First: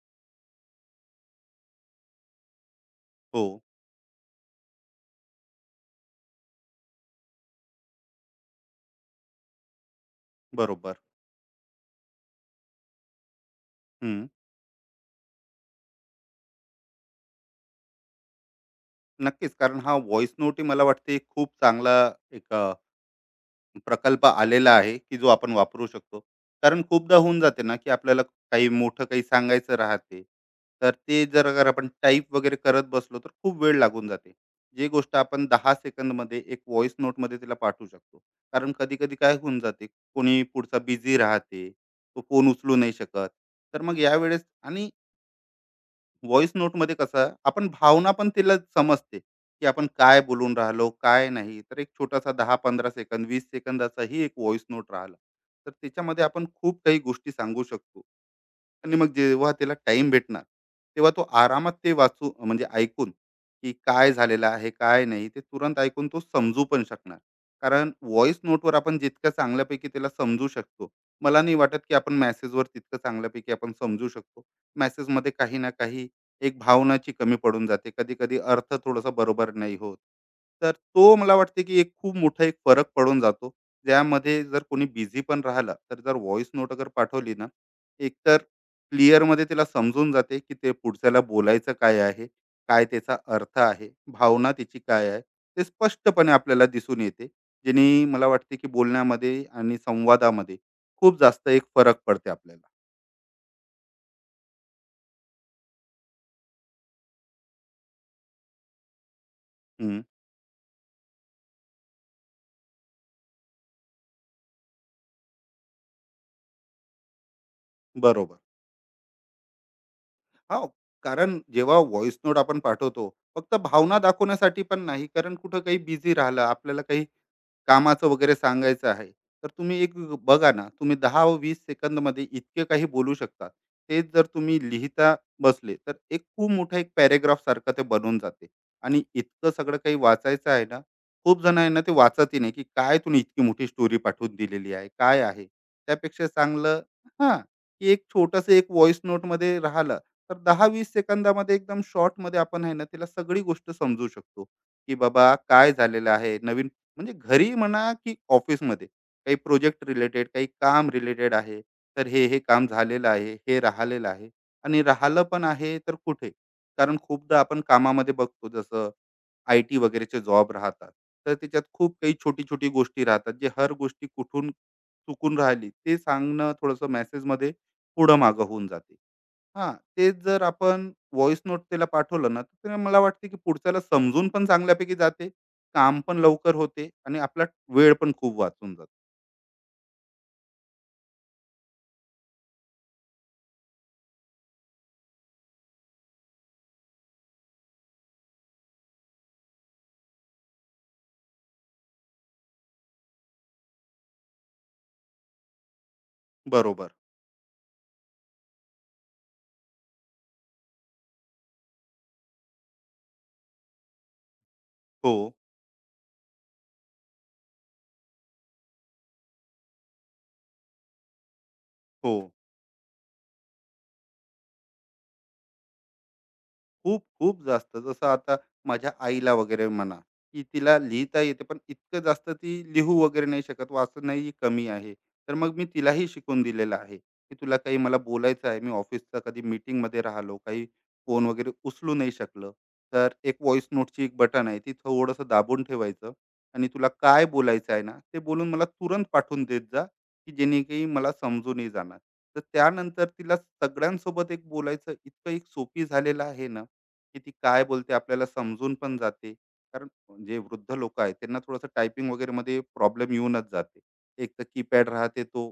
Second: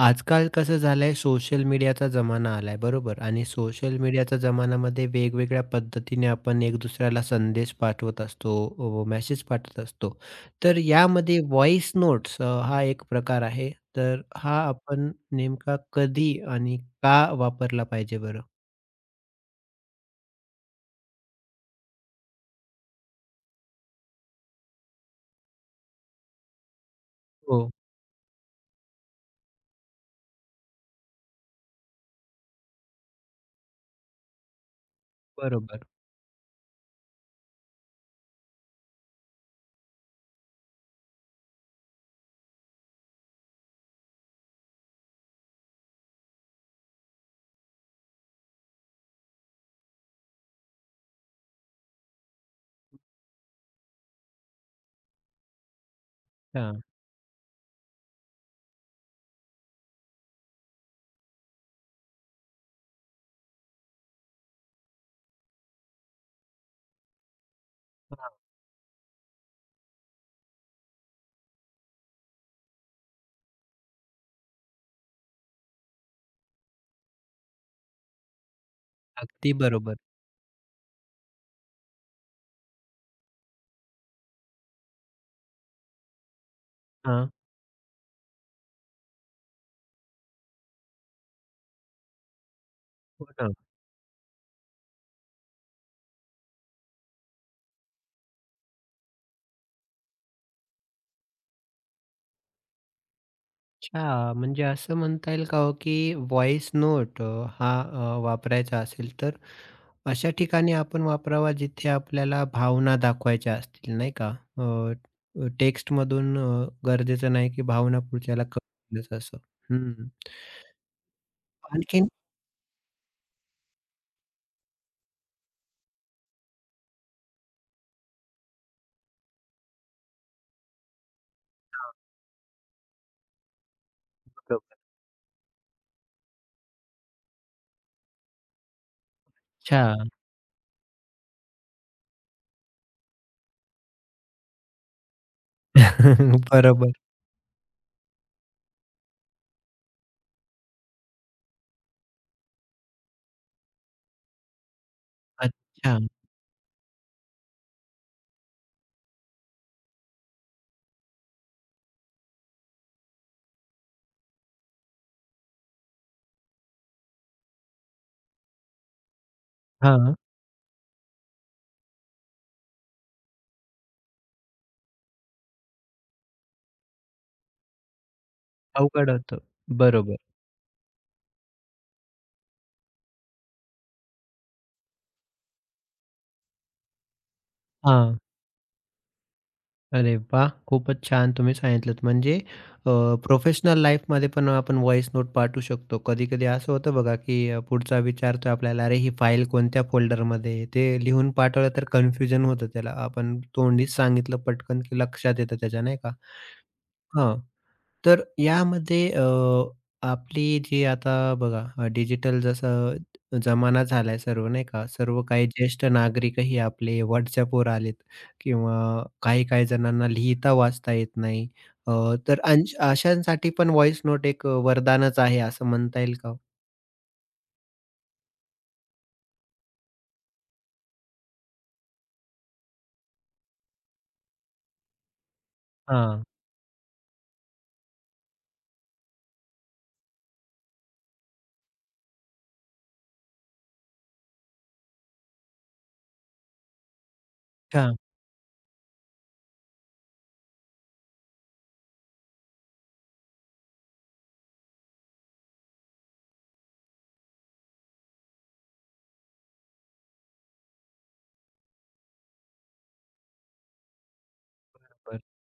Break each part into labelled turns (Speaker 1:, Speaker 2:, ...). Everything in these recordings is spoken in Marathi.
Speaker 1: आजकाल कसं झालंय सोशल मीडियाचा जमाना आलाय बरोबर
Speaker 2: हो,
Speaker 1: आणि सोशल मीडियाच्या जमान्यामध्ये वेगवेगळ्या पद्धतीने आपण एक दुसऱ्याला संदेश पाठवत असतो, मेसेज पाठवत असतो. तर
Speaker 2: बरोबर.
Speaker 1: यामध्ये व्हॉइस नोट्स हा एक प्रकार आहे. तर
Speaker 2: हं.
Speaker 1: हा आपण नेमका कधी आणि का वापरला पाहिजे बरं?
Speaker 2: नक्कीच, कारण हा व्हॉइस नोटही मला वाटते एक खूप चांगला एक अ, प्रकल्प आलेला आहे, की जो आपण वापरू शकतो. कारण खूपदा होऊन जाते
Speaker 1: हो,
Speaker 2: ना, की आपल्याला काही मोठं काही सांगायचं राहते. तर ते जर अगर आपण टाइप वगैरे करत बसलो, तर खूप वेळ लागून जाते. जी गोष्ट आपण 10
Speaker 1: बरोबर.
Speaker 2: सेकंदमध्ये एक व्हॉइस नोटमध्ये तिला पाठवू शकतो. कारण कधी-कधी काय होऊन जाते, कोणी पुढचा बिझी राहते, तो फोन उचलू नाही शकत. तर मग यावेळेस आणि व्हॉइस नोटमध्ये कसं आपण भावना पण तिला समजते, की आपण काय बोलून राहिलो, काय नाही. तर एक छोटासा 10-15 सेकंद, 20 सेकंदाचाही एक व्हॉइस नोट राहिला, तर त्याच्यामध्ये आपण खूप
Speaker 1: हां,
Speaker 2: काही गोष्टी सांगू शकतो. आणि मग जेव्हा त्याला टाइम भेटणार, तेव्हा तो आरामात ते वाचू म्हणजे ऐकून, की काय झालेलं आहे, काय नाही, ते तुरंत ऐकून तो समजू पण शकणार. कारण
Speaker 1: हां.
Speaker 2: व्हॉईस नोटवर आपण जितकं चांगल्यापैकी त्याला समजू शकतो, मला नाही वाटत की आपण मेसेजवर तितकं चांगल्यापैकी आपण समजू शकतो. मेसेजमध्ये काही ना काही एक भावनाची कमी पडून जाते. कधी-कधी अर्थ थोडासा बरोबर
Speaker 1: अगदी
Speaker 2: नाही होत.
Speaker 1: बरोबर.
Speaker 2: तर तो मला वाटते की एक खूप मोठा एक फरक पडून जातो. ज्यामध्ये जर कोणी बिझी पण राहिला, तर जर व्हॉईस नोट अगर
Speaker 1: हां,
Speaker 2: पाठवली ना, एकतर क्लिअर मध्ये तिला समजून जाते की ते पुढच्याला बोलायचं काय आहे, काय त्याचा
Speaker 1: हो ना.
Speaker 2: अर्थ आहे, भावना त्याची काय आहे, ते स्पष्टपणे आपल्याला दिसून येते. ज्यानी मला वाटते की बोलण्यामध्ये आणि संवादामध्ये खूप जास्त एक फरक पडते आपल्याला.
Speaker 1: अच्छा, म्हणजे असं म्हणता येईल का हो, की व्हॉइस नोट हा वापरायचा असेल तर
Speaker 2: हं,
Speaker 1: अशा ठिकाणी आपण वापरावा जिथे आपल्याला भावना दाखवायच्या असतील, नाही का? टेक्स्टमधून गरजेचं नाही की भावना
Speaker 2: बरोबर.
Speaker 1: पुढच्याला कळेलच असं. हं.
Speaker 2: हो, कारण जेव्हा
Speaker 1: आणखीन
Speaker 2: व्हॉइस नोट आपण पाठवतो, फक्त भावना दाखवण्यासाठी पण नाही, कारण कुठं काही बिझी राहिलं, आपल्याला काही कामाचं वगैरे सांगायचं आहे, तर तुम्ही एक बघा ना, तुम्ही 10 व 20 सेकंद
Speaker 1: हां,
Speaker 2: सेकंदमध्ये इतके काही बोलू शकता. तेच जर तुम्ही
Speaker 1: बरोबर.
Speaker 2: लिहिता बसले, तर एक खूप मोठा एक पॅराग्राफसारखं ते बनून जाते आणि इतकं सगळं काही
Speaker 1: अच्छा.
Speaker 2: वाचायचं आहे ना, खूप जण आहे ना, ते वाचतही नाही, की काय तुम्ही इतकी मोठी स्टोरी पाठवून दिलेली आहे, काय आहे? त्यापेक्षा चांगलं
Speaker 1: बरोबर.
Speaker 2: हां, की एक छोटंसं एक व्हॉईस नोटमध्ये राहिलं, तर 10-20 सेकंदामध्ये एकदम शॉर्टमध्ये आपण आहे ना, तिला सगळी गोष्ट समजू शकतो, की बाबा काय
Speaker 1: अच्छा.
Speaker 2: झालेलं आहे, नवीन म्हणजे घरी म्हणा की ऑफिसमध्ये काही प्रोजेक्ट रिलेटेड काही काम रिलेटेड आहे तर हे हे काम झालेलं आहे हे राहिलेलं आहे आणि राहिलं पण आहे तर कुठे कारण खूपदा आपण कामामध्ये बघतो जसं IT
Speaker 1: हां.
Speaker 2: वगैरेचे जॉब राहतात तर त्याच्यात खूप काही छोटी छोटी गोष्टी राहतात जे हर गोष्टी कुठून चुकून राहिली ते सांगणं थोडंसं मेसेजमध्ये पुढं मागं होऊन जाते
Speaker 1: अवघड होतं.
Speaker 2: हां, तेच
Speaker 1: बरोबर.
Speaker 2: जर आपण व्हॉइस नोट त्याला पाठवलं ना, तर ते मला वाटते की पुढच्याला समजून पण चांगल्यापैकी जाते, काम पण लवकर होते आणि आपला वेळ पण
Speaker 1: हां.
Speaker 2: खूप वाचून जातो.
Speaker 1: अरे वाह! खूपच छान तुम्ही सांगितलंत. म्हणजे प्रोफेशनल लाईफमध्ये पण आपण व्हॉईस नोट पाठवू शकतो. कधी-कधी असं होतं बघा, की पुढचा विचारतो आपल्याला, "अरे, ही फाईल कोणत्या फोल्डरमध्ये आहे?" ते लिहून पाठवलं तर कन्फ्युजन होतं त्याला. आपण तोंडीच सांगितलं पटकन, की लक्षात येतं त्याच्या, नाही का?
Speaker 2: बरोबर.
Speaker 1: हां. तर यामध्ये आपली जी आता बघा डिजिटल जसं जमाना झालाय सर्व, नाही का?
Speaker 2: हो,
Speaker 1: सर्व काही ज्येष्ठ नागरिकही आपले WhatsAppवर आलेत किंवा काही काही जणांना लिहिता वाचता येत नाही. अ,
Speaker 2: हो.
Speaker 1: तर अंश अशांसाठी पण व्हॉइस नोट एक वरदानच आहे असं म्हणता येईल का हो?
Speaker 2: खूप खूप जास्त जसं आता माझ्या आईला वगैरे म्हणा की तिला लिहिता येते पण इतकं जास्त ती लिहू वगैरे नाही शकत वाचणंही कमी आहे तर मग मी तिलाही शिकून दिलेलं आहे की तुला काही मला बोलायचं आहे मी ऑफिसचा कधी मीटिंगमध्ये राहिलो काही फोन वगैरे उचलू नाही शकलं तर एक व्हॉइस नोटची एक बटन आहे ती थोडंसं दाबून ठेवायचं आणि तुला काय बोलायचं आहे
Speaker 1: अच्छा.
Speaker 2: ना ते बोलून मला तुरंत पाठवून देत जा की जेणे काही मला समजूनही जाणार तर त्यानंतर तिला सगळ्यांसोबत एक बोलायचं इतकं एक सोपी झालेलं आहे ना की ती काय बोलते आपल्याला समजून पण जाते. कारण जे वृद्ध लोकं आहेत त्यांना थोडंसं टायपिंग वगैरेमध्ये प्रॉब्लेम येऊनच जाते. एक तर कीपॅड
Speaker 1: बरं.
Speaker 2: राहते तो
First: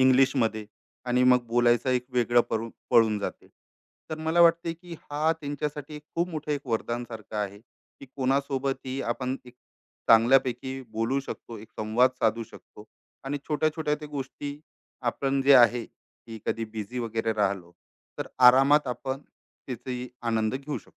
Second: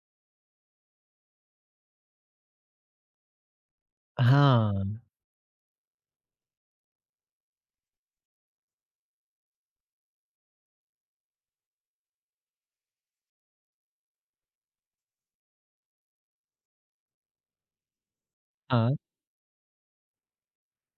Speaker 2: इंग्लिशमध्ये आणि मग बोलायचं एक वेगळं पळून पळून जाते. तर मला वाटते
Speaker 1: हां.
Speaker 2: की हा त्यांच्यासाठी खूप मोठं एक वरदानसारखं आहे, की कोणासोबतही आपण एक चांगल्यापैकी बोलू शकतो, एक संवाद साधू शकतो आणि छोट्या-छोट्या त्या गोष्टी आपण जे आहे, की कधी बिझी वगैरे राहिलो, तर आरामात
Speaker 1: हां.
Speaker 2: आपण त्याचाही आनंद घेऊ शकतो.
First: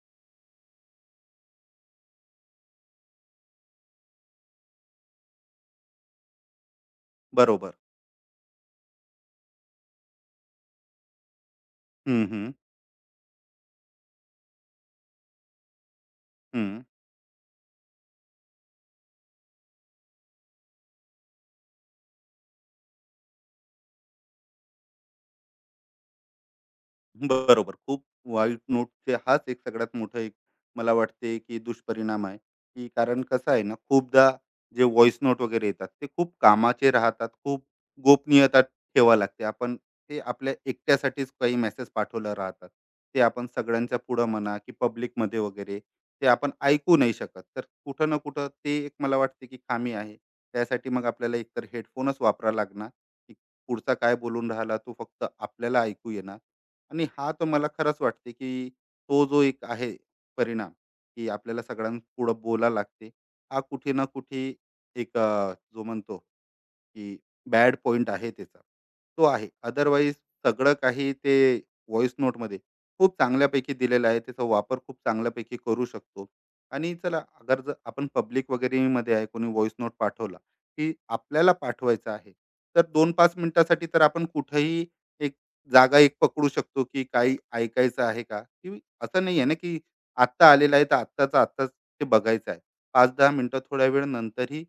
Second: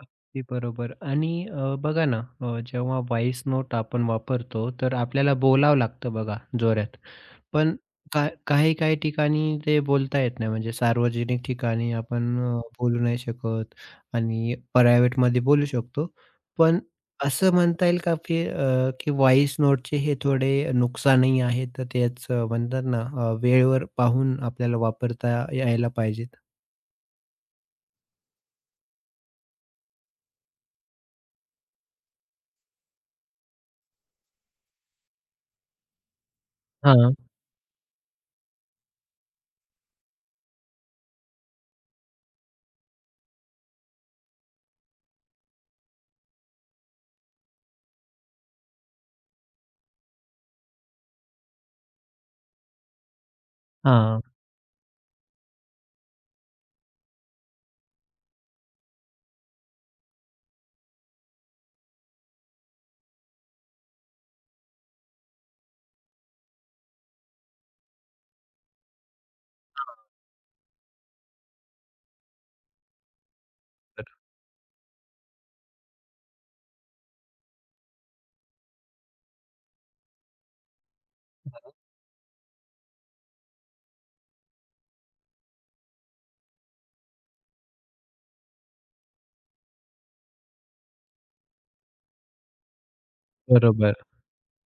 Speaker 1: अगदी बरोबर आणि बघा ना, जेव्हा व्हॉइस नोट आपण वापरतो तर आपल्याला बोलावं लागतं बघा जोरात.
Speaker 2: बरोबर.
Speaker 1: पण का काही काही ठिकाणी ते बोलता येत नाही, म्हणजे सार्वजनिक ठिकाणी
Speaker 2: हं,
Speaker 1: आपण
Speaker 2: हं.
Speaker 1: बोलू नाही शकत आणि प्रायव्हेटमध्ये बोलू शकतो.
Speaker 2: हं.
Speaker 1: पण असं म्हणता येईल का की की व्हॉइस नोटचे हे थोडे नुकसानही आहेत, तर तेच म्हणतात ना, वेळेवर पाहून आपल्याला वापरता यायला पाहिजेत?
Speaker 2: बरोबर. खूप वाईट नोटचे हाच एक सगळ्यात मोठा एक मला वाटते, की दुष्परिणाम आहे, की कारण कसं आहे ना, खूपदा जे व्हॉईस नोट वगैरे येतात, ते खूप कामाचे
Speaker 1: हां,
Speaker 2: राहतात. खूप गोपनीयता ठेवावी लागते. आपण ते आपल्या एकट्यासाठीच काही मेसेज पाठवले राहतात. ते आपण सगळ्यांच्या पुढं म्हणा, की पब्लिकमध्ये वगैरे ते आपण ऐकू नाही शकत. तर कुठं ना कुठं ते एक मला वाटते, की खामी आहे. त्यासाठी मग आपल्याला एकतर हेडफोनच वापरावा लागणार, की पुढचा काय
Speaker 1: हां.
Speaker 2: बोलून राहिला तो फक्त आपल्याला ऐकू येणार आणि हा तर मला खरंच वाटते की तो जो एक आहे परिणाम की आपल्याला सगळ्यांपुढं बोला लागते हा कुठे ना कुठे जो म्हणतो की बॅड पॉइंट आहे त्याचा, तो आहे. अदरवाईज सगळं काही ते व्हॉइस नोटमध्ये खूप चांगल्यापैकी दिलेलं आहे. त्याचा वापर खूप चांगल्यापैकी करू शकतो आणि चला अगर जर आपण पब्लिक वगैरेमध्ये आहे, कोणी व्हॉइस नोट पाठवला, की आपल्याला पाठवायचा आहे, तर 2-5 मिनिटासाठी तर आपण कुठेही एक जागा एक पकडू शकतो, की काही ऐकायचं आहे का? की असं नाही आहे ना, की आत्ता आलेलं आहे, तर आत्ताचं आत्ताच ते बघायचं आहे. 5-10 मिनिटं थोड्या
Speaker 1: बरोबर.
Speaker 2: वेळ नंतरही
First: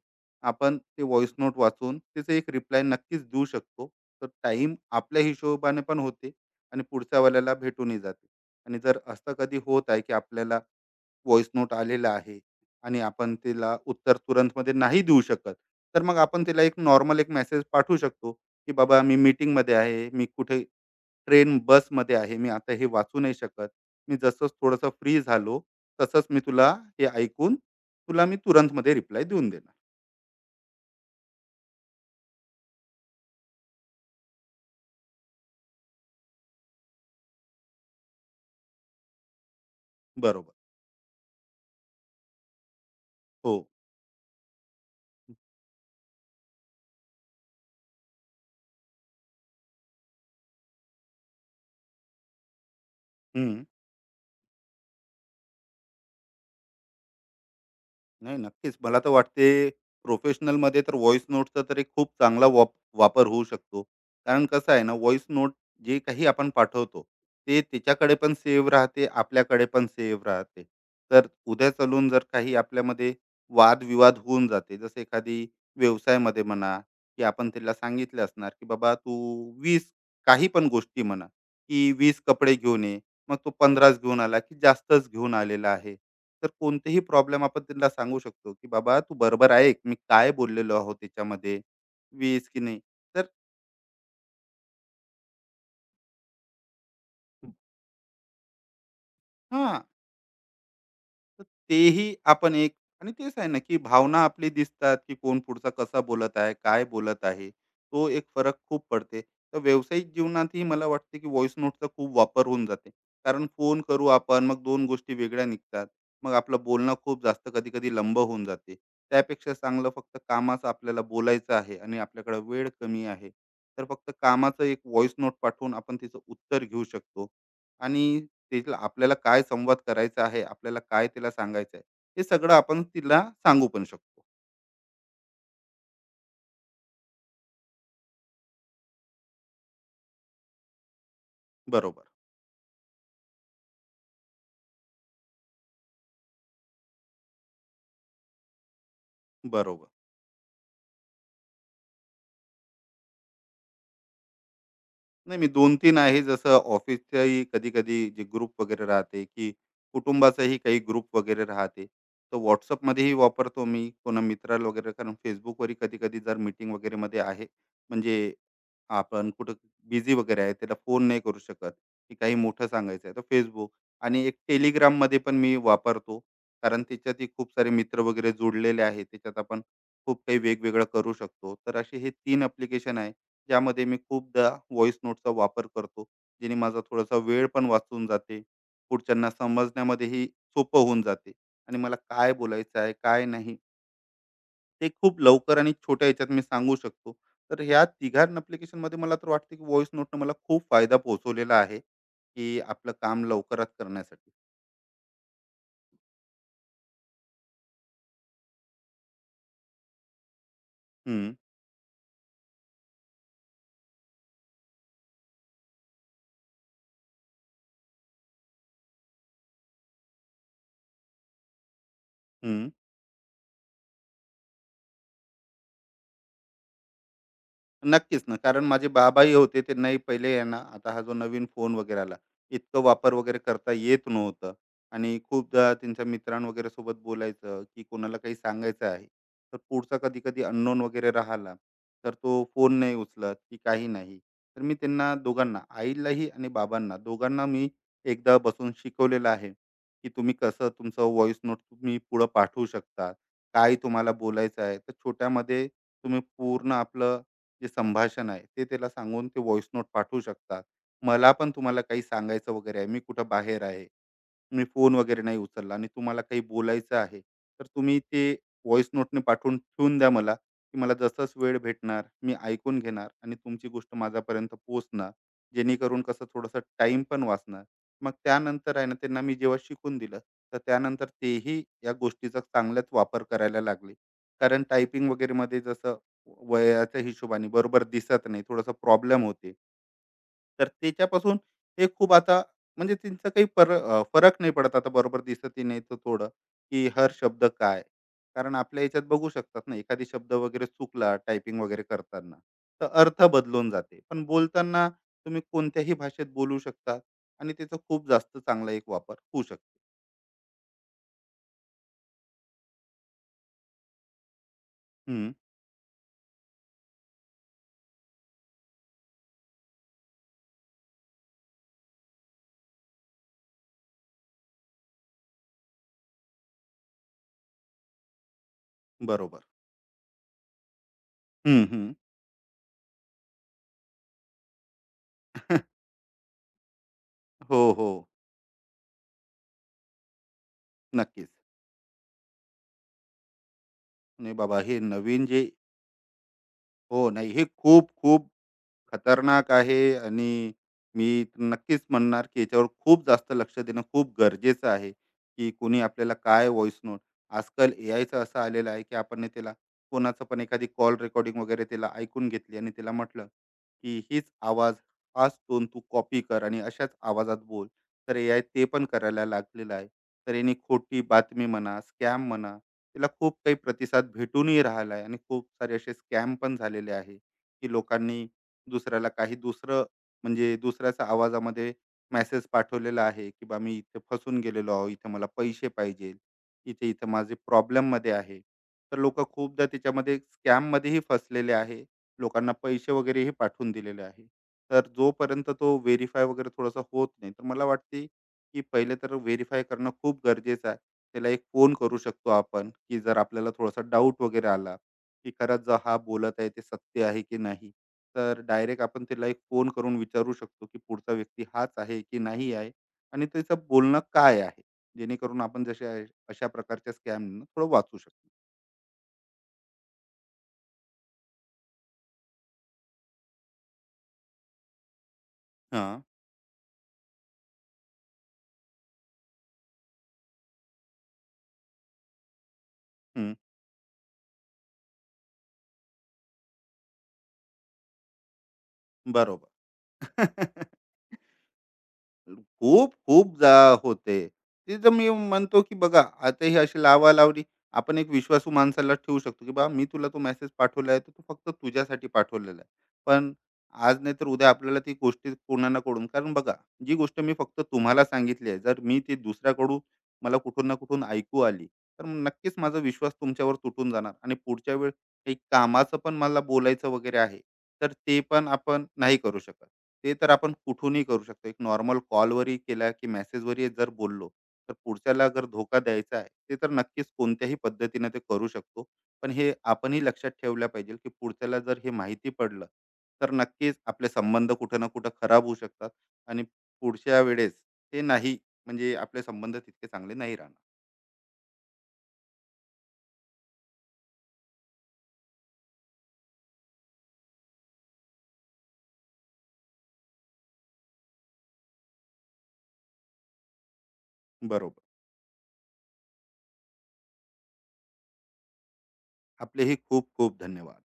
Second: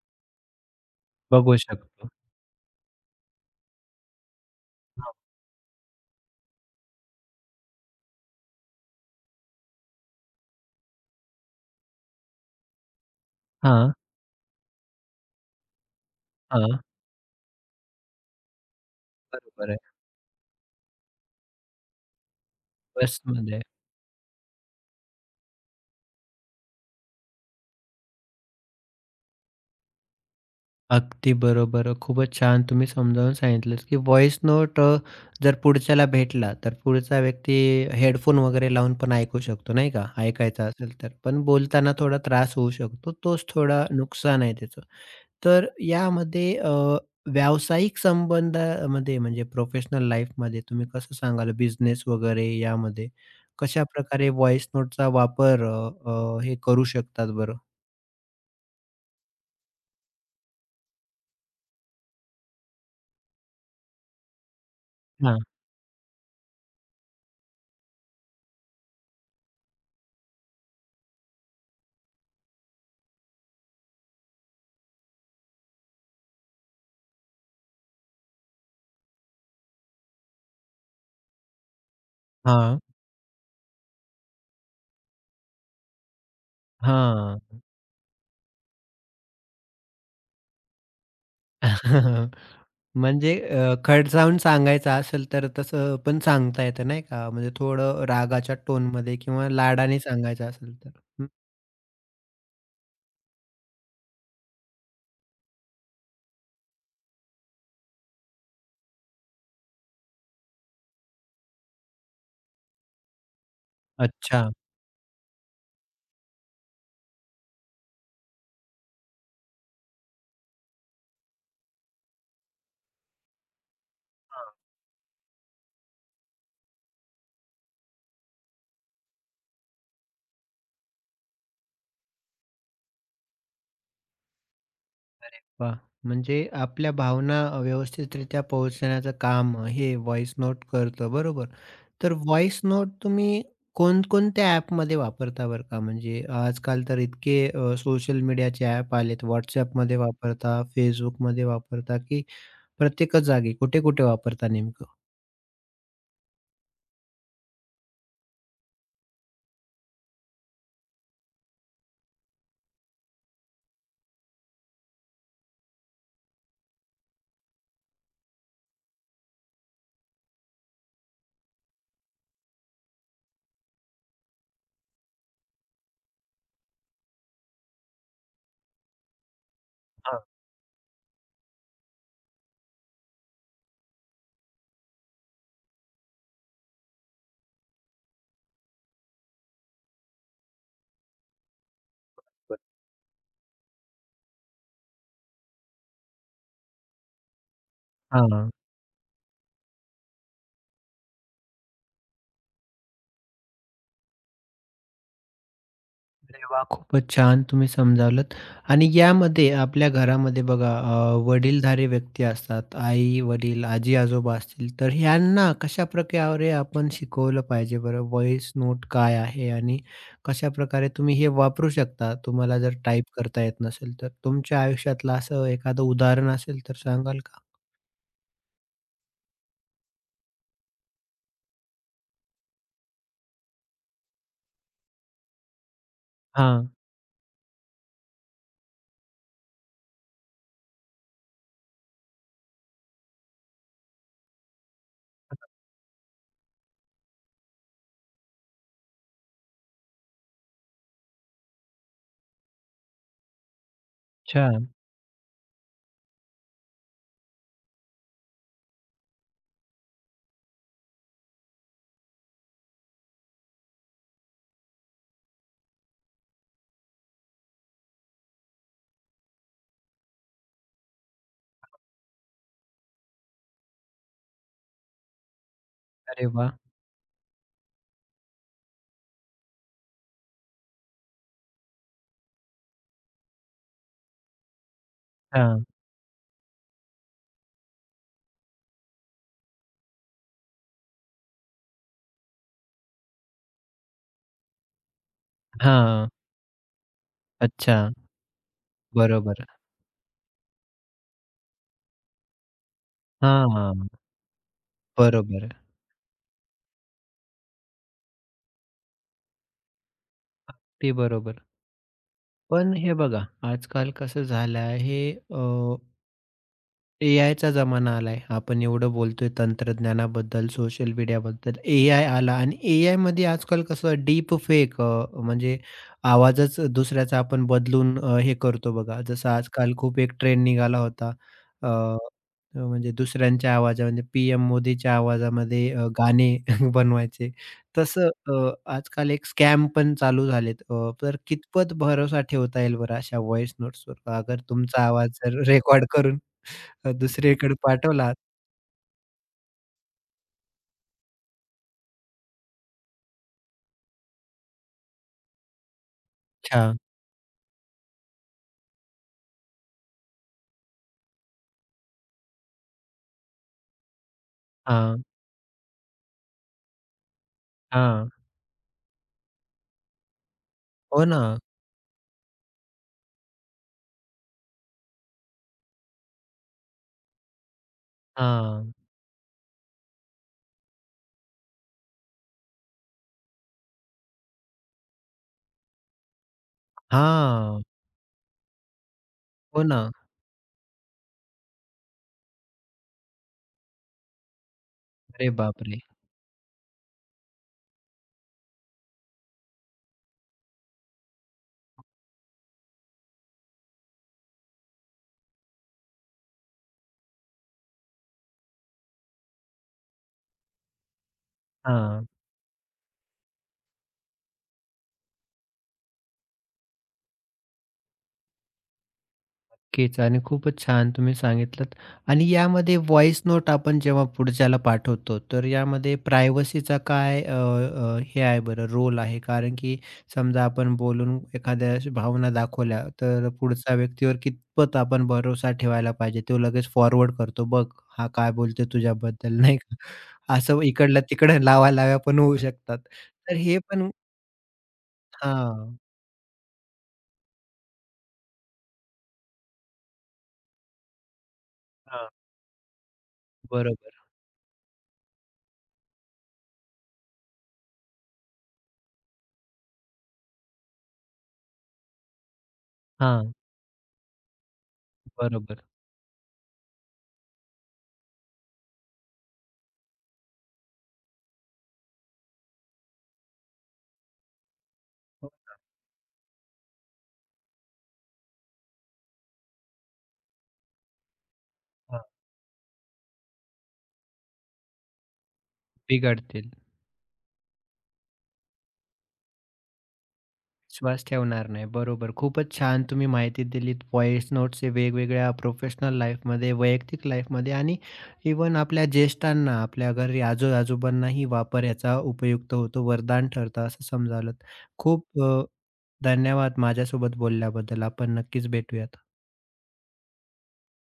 Speaker 2: आपण ते व्हॉइस
Speaker 1: बघू
Speaker 2: नोट वाचून
Speaker 1: शकतो.
Speaker 2: त्याचा एक रिप्लाय नक्कीच देऊ शकतो. तर टाईम आपल्या हिशोबाने पण होते आणि पुढच्या वाल्याला भेटूनही जाते. आणि जर असं कधी होत आहे, की आपल्याला व्हॉइस नोट आलेला आहे आणि आपण त्याला
Speaker 1: हां,
Speaker 2: उत्तर तुरंतमध्ये नाही देऊ शकत, तर मग आपण त्याला एक
Speaker 1: हां.
Speaker 2: नॉर्मल एक मेसेज पाठवू शकतो, की "बाबा मी
Speaker 1: बरोबर
Speaker 2: मीटिंगमध्ये
Speaker 1: आहे.
Speaker 2: आहे, मी कुठे ट्रेन बसमध्ये आहे, मी आता हे वाचू नाही
Speaker 1: बसमध्ये.
Speaker 2: शकत. मी जसंच थोडंसं फ्री झालो, तसंच मी तुला हे ऐकून तुला मी तुरंतमध्ये रिप्लाय देऊन देणार."
Speaker 1: अगदी बरोबर. खूपच छान तुम्ही समजावून सांगितलंत, की व्हॉईस नोट जर पुढच्याला भेटला, तर पुढचा व्यक्ती हेडफोन वगैरे लावून पण ऐकू शकतो, नाही का?
Speaker 2: बरोबर.
Speaker 1: ऐकायचा असेल तर. पण बोलताना थोडा त्रास होऊ शकतो. तोच
Speaker 2: हो.
Speaker 1: थोडा नुकसान आहे त्याचं. तर यामध्ये व्यावसायिक संबंधामध्ये म्हणजे प्रोफेशनल लाईफमध्ये तुम्ही कसं सांगाल बिझनेस वगैरे यामध्ये,
Speaker 2: हं.
Speaker 1: कशाप्रकारे व्हॉईस नोटचा वापर अ, अ, हे करू शकतात बरं?
Speaker 2: नाही नक्कीच. मला तर वाटते प्रोफेशनलमध्ये तर व्हॉईस नोटचा तर एक खूप चांगला वापर होऊ शकतो. कारण कसं आहे ना व्हॉईस नोट जे काही आपण पाठवतो, ते त्याच्याकडे पण सेव्ह राहते, आपल्याकडे पण सेव्ह राहते. तर उद्या चालून जर काही आपल्यामध्ये वादविवाद होऊन जाते, जसं एखादी व्यवसायामध्ये म्हणा, की आपण त्याला सांगितले असणार, की "बाबा तू 20 काही पण गोष्टी म्हणा, की 20 कपडे
Speaker 1: हां,
Speaker 2: घेऊन ये." मग तो 15च घेऊन आला, की जास्तच घेऊन आलेला आहे. तर कोणतेही
Speaker 1: हां.
Speaker 2: प्रॉब्लेम आपण त्यांना सांगू शकतो, की "बाबा तू बरोबर ऐक, मी काय बोललेलो आहोत त्याच्यामध्ये, 20 की नाही." तर
Speaker 1: म्हणजे खडसावून सांगायचं असेल तर तसं पण सांगता येतं, नाही का? म्हणजे थोडं रागाच्या टोनमध्ये किंवा
Speaker 2: हां,
Speaker 1: लाडाने सांगायचं असेल तर. हं,
Speaker 2: तर तेही आपण एक आणि तेच आहे ना, की भावना आपली दिसतात, की कोण पुढचा कसा बोलत आहे, काय बोलत आहे. तो एक फरक खूप पडते. तर व्यावसायिक जीवनातही मला वाटते, की व्हॉइस नोटचा खूप वापर होऊन जाते. कारण फोन करू आपण,
Speaker 1: अच्छा.
Speaker 2: मग दोन गोष्टी वेगळ्या निघतात. मग आपलं बोलणं खूप जास्त कधी-कधी लंब होऊन जाते. त्यापेक्षा चांगलं फक्त कामाचं आपल्याला बोलायचं आहे आणि आपल्याकडे वेळ कमी आहे. तर फक्त कामाचं एक व्हॉइस नोट पाठवून आपण तिचं उत्तर घेऊ शकतो आणि तिला आपल्याला काय संवाद करायचा आहे, आपल्याला काय तिला सांगायचं आहे, हे सगळं आपण तिला सांगू पण शकतो.
Speaker 1: अरे वाह! म्हणजे आपल्या भावना व्यवस्थितरित्या पोहोचण्याचं काम हे व्हॉइस नोट करतं, बरोबर.
Speaker 2: बरोबर,
Speaker 1: तर व्हॉइस नोट तुम्ही कोणकोणत्या ॲपमध्ये वापरता बरं का? म्हणजे आजकाल तर इतके सोशल मीडियाचे ॲप आलेत.
Speaker 2: बरोबर.
Speaker 1: WhatsAppमध्ये वापरता, Facebookमध्ये वापरता, की प्रत्येकच जागी कुठे-कुठे वापरता नेमकं?
Speaker 2: नाही, मी 2-3 आहे. जसं ऑफिसच्याही कधी-कधी जे ग्रुप वगैरे राहते, की कुटुंबाचाही काही ग्रुप वगैरे राहते. तर WhatsAppमध्येही वापरतो मी. कोणा मित्राला वगैरे कारण Facebookवरही कधी-कधी जर मीटिंग वगैरेमध्ये आहे, म्हणजे आपण कुठं बिझी वगैरे आहे, त्याला फोन नाही करू शकत, की काही मोठं सांगायचं आहे, तर Facebook आणि एक Telegramमध्ये पण मी वापरतो. कारण त्याच्यातही खूप सारे मित्र वगैरे जोडलेले आहेत. त्याच्यात आपण खूप काही वेगवेगळं करू शकतो. तर असे हे 3 ॲप्लिकेशन आहे. ज्यामध्ये मी खूपदा व्हॉइस नोटचा वापर करतो जेणे माझा थोडासा वेळ पण वाचून जाते पुढच्यांना समजण्यामध्येही सोपं होऊन जाते आणि मला काय बोलायचं आहे काय नाही ते खूप लवकर आणि छोट्या याच्यात मी सांगू शकतो तर ह्या तिघां
Speaker 1: हां.
Speaker 2: ॲप्लिकेशनमध्ये मला तर वाटते की व्हॉइस नोटनं मला खूप फायदा पोहोचवलेला आहे की आपलं काम लवकरात करण्यासाठी
Speaker 1: अरे वाह! खूपच छान तुम्ही समजावलत आणि यामध्ये आपल्या घरामध्ये बघा
Speaker 2: हम्म,
Speaker 1: वडीलधारी व्यक्ती असतात. आई-वडील, आजी-आजोबा असतील, तर ह्यांना कशाप्रकारे आपण शिकवलं पाहिजे बरं? व्हॉइस नोट काय आहे आणि कशाप्रकारे तुम्ही हे वापरू शकता? तुम्हाला
Speaker 2: हम्म.
Speaker 1: जर टाइप करता येत नसेल तर? तुमच्या आयुष्यातलं असं एखादं उदाहरण असेल तर सांगाल का?
Speaker 2: नक्कीच ना. कारण माझे बाबाही होते. त्यांनाही पहिले आहे आता हा जो नवीन फोन वगैरे आला, इतकं वापर वगैरे करता येत नव्हतं. आणि खूपदा त्यांच्या मित्रां
Speaker 1: हां.
Speaker 2: वगैरे सोबत बोलायचं, की कोणाला काही सांगायचं आहे. तर पुढचा कधी-कधी अननोन वगैरे राहिला, तर तो फोन नाही उचलत, की काही नाही. तर मी त्यांना दोघांना, आईलाही आणि बाबांना दोघांना मी एकदा बसून शिकवलेलं आहे, की तुम्ही कसं तुमचं व्हॉईस नोट तुम्ही पुढं पाठवू शकता. काय तुम्हाला
Speaker 1: अच्छा.
Speaker 2: बोलायचं आहे, तर छोट्यामध्ये तुम्ही पूर्ण आपलं जे संभाषण आहे ते त्याला सांगून ते व्हॉइस नोट पाठवू शकतात. मला पण तुम्हाला काही सांगायचं वगैरे आहे, मी कुठं बाहेर आहे, मी फोन वगैरे नाही उचलला आणि तुम्हाला काही बोलायचं आहे, तर तुम्ही ते व्हॉइस नोटने पाठवून ठेवून द्या मला, की मला जसंच वेळ भेटणार, मी ऐकून घेणार आणि तुमची गोष्ट माझ्यापर्यंत पोहोचणार. जेणेकरून कसं
Speaker 1: अरे वाह!
Speaker 2: थोडंसं टाईम पण वाचणार. मग त्यानंतर आहे ना, त्यांना मी जेव्हा शिकून दिलं, तर त्यानंतर तेही या गोष्टीचा चांगलाच वापर करायला लागले. कारण टायपिंग वगैरेमध्ये
Speaker 1: हां.
Speaker 2: जसं वयाच्या हिशोबाने बरोबर दिसत नाही थोडासा प्रॉब्लेम होते तर त्याच्यापासून हे खूप आता म्हणजे त्यांचं काही फरक नाही पडत आता बरोबर दिसतही नाही तर
Speaker 1: हां.
Speaker 2: थोडं की हर शब्द
Speaker 1: अच्छा.
Speaker 2: काय कारण आपल्या याच्यात बघू
Speaker 1: बरोबर.
Speaker 2: शकतात ना एखादी शब्द वगैरे चुकला टायपिंग वगैरे करताना तर अर्थ बदलून
Speaker 1: हां.
Speaker 2: जाते पण बोलताना तुम्ही
Speaker 1: बरोबर.
Speaker 2: कोणत्याही भाषेत बोलू शकतात आणि त्याचा खूप जास्त चांगला एक वापर होऊ शकतो
Speaker 1: ते बरोबर. पण हे बघा, आजकाल कसं झालं आहे,
Speaker 2: हम्म,
Speaker 1: एआयचा जमाना आलाय. आपण एवढं बोलतोय तंत्रज्ञानाबद्दल, सोशल मीडियाबद्दल. एआय आला आणि एआयमध्ये आजकाल कसं डीप फेक म्हणजे आवाजच दुसऱ्याचा आपण बदलून हे करतो बघा. जसं
Speaker 2: बरोबर
Speaker 1: आजकाल खूप एक ट्रेंड निघाला होता.
Speaker 2: हम्म,
Speaker 1: अ,
Speaker 2: हम्म.
Speaker 1: अ, म्हणजे दुसऱ्यांच्या आवाजामध्ये, पीएम मोदीच्या आवाजामध्ये गाणे बनवायचे.
Speaker 2: हो हो
Speaker 1: तसं आजकाल एक स्कॅम पण चालू झालेत. तर
Speaker 2: नक्कीच
Speaker 1: कितपत भरोसा ठेवता येईल बरं अशा व्हॉईस नोट्सवर?
Speaker 2: नाही
Speaker 1: अगर
Speaker 2: बाबा हे
Speaker 1: तुमचा आवाज
Speaker 2: नवीन
Speaker 1: जर
Speaker 2: जे
Speaker 1: रेकॉर्ड करून
Speaker 2: हो, नाही. हे
Speaker 1: दुसरीकडे पाठवला.
Speaker 2: खूप-खूप खतरनाक आहे आणि मी नक्कीच म्हणणार की याच्यावर खूप जास्त लक्ष देणं खूप गरजेचं आहे की कोणी आपल्याला काय
Speaker 1: अच्छा.
Speaker 2: व्हॉइस नोट आजकाल ए आयचं असं आलेलं आहे की आपण त्याला कोणाचं पण एखादी कॉल रेकॉर्डिंग वगैरे त्याला ऐकून घेतली आणि त्याला म्हटलं की हीच आवाज
Speaker 1: हां,
Speaker 2: हाच टोन तू कॉपी कर आणि अशाच आवाजात बोल
Speaker 1: हां.
Speaker 2: तर AI ते पण करायला लागलेलं आहे तर याने खोटी
Speaker 1: हो ना.
Speaker 2: बातमी म्हणा स्कॅम म्हणा त्याला खूप काही प्रतिसाद भेटूनही राहिला आहे आणि खूप सारे असे स्कॅम पण झालेले आहे की लोकांनी
Speaker 1: हां.
Speaker 2: दुसऱ्याला काही दुसरं म्हणजे दुसऱ्याच्या आवाजामध्ये मेसेज पाठवलेला आहे की बा मी इथे फसून गेलेलो आहो इथे मला पैसे पाहिजे इथे इथे माझे
Speaker 1: हां.
Speaker 2: प्रॉब्लेम मध्ये आहे तर लोक
Speaker 1: हो
Speaker 2: खूपदा
Speaker 1: ना.
Speaker 2: त्याच्यामध्ये स्कॅम मध्येही फसलेले आहे लोकांना पैसे वगैरेही पाठवून दिलेले आहे तर
Speaker 1: अरे
Speaker 2: जोपर्यंत तो
Speaker 1: बापरे!
Speaker 2: व्हेरीफाय वगैरे थोडासा होत नाही तर मला वाटते की पहिले तर व्हेरीफाय करणं खूप गरजेचं आहे त्याला एक फोन करू शकतो आपण की जर आपल्याला थोडासा डाऊट वगैरे आला की खरंच जो हा बोलत आहे ते सत्य आहे की नाही तर डायरेक्ट आपण त्याला एक फोन करून विचारू शकतो की पुढचा व्यक्ती हाच आहे
Speaker 1: हां.
Speaker 2: की नाही आहे आणि त्याचं बोलणं काय आहे जेणेकरून आपण जशा अशा प्रकारच्या स्कॅम थोडं वाचू शकतो
Speaker 1: नक्कीच आणि खूपच छान तुम्ही सांगितलंत आणि यामध्ये व्हॉइस नोट आपण जेव्हा पुढच्याला पाठवतो, तर यामध्ये
Speaker 2: हां
Speaker 1: प्रायव्हसीचा काय अ, अ, हे आहे बरं रोल आहे? कारण की समजा आपण बोलून एखाद्या अशा भावना दाखवल्या, तर
Speaker 2: हं,
Speaker 1: पुढचा व्यक्तीवर कितपत आपण भरोसा ठेवायला पाहिजे? तो लगेच फॉरवर्ड करतो, "बघ, हा काय बोलतोय तुझ्याबद्दल,"
Speaker 2: बरोबर
Speaker 1: नाही का? असं इकडलं-तिकडं लावालाव्या पण होऊ शकतात.
Speaker 2: खूप-खूप
Speaker 1: तर
Speaker 2: जा
Speaker 1: हे पण
Speaker 2: होते. ते तर मी म्हणतो, की
Speaker 1: हां,
Speaker 2: बघा आता ही अशी लावालावडी आपण एक विश्वासू माणसाला ठेवू शकतो, की "बाबा मी तुला तो मेसेज पाठवला आहे, तर तो तू फक्त तुझ्यासाठी
Speaker 1: हां,
Speaker 2: पाठवलेला आहे." पण
Speaker 1: बरोबर.
Speaker 2: आज नाही तर उद्या आपल्याला ती गोष्टी कोणा ना कोणून कारण बघा, जी गोष्ट मी फक्त तुम्हाला सांगितली आहे, जर मी ती दुसऱ्याकडून मला कुठून ना कुठून ऐकू आली, तर नक्कीच माझा विश्वास
Speaker 1: हां,
Speaker 2: तुमच्यावर तुटून जाणार आणि पुढच्या वेळेस काही
Speaker 1: बरोबर.
Speaker 2: कामाचं पण मला बोलायचं वगैरे आहे, तर ते पण आपण नाही करू शकत. ते तर आपण कुठूनही करू शकतो. एक नॉर्मल कॉलवरही केला की मेसेजवरही जर बोललो, तर पुढच्याला अगर धोका द्यायचा आहे, ते तर नक्कीच कोणत्याही पद्धतीने ते करू शकतो. पण हे आपणही लक्षात ठेवलं पाहिजे की पुढच्याला जर हे
Speaker 1: हां,
Speaker 2: माहिती पडलं, तर नक्कीच आपले संबंध कुठं ना कुठं खराब होऊ शकतात आणि
Speaker 1: बिघडतील.
Speaker 2: पुढच्या वेळेस ते नाही म्हणजे आपले संबंध तितके चांगले नाही राहणार.
Speaker 1: विश्वास ठेवणार नाही. बरोबर. खूपच छान तुम्ही माहिती दिलीत. व्हॉईस नोट्सचे वेगवेगळ्या प्रोफेशनल लाईफमध्ये, वैयक्तिक लाईफमध्ये आणि इव्हन आपल्या ज्येष्ठांना, आपल्या घरी आजो-आजोबांनाही वापर याचा उपयुक्त होतो. वरदान ठरतं असं समजावलं.
Speaker 2: बरोबर.
Speaker 1: खूप धन्यवाद माझ्यासोबत बोलल्याबद्दल. आपण नक्कीच भेटूयात.
Speaker 2: आपलेही खूप खूप धन्यवाद.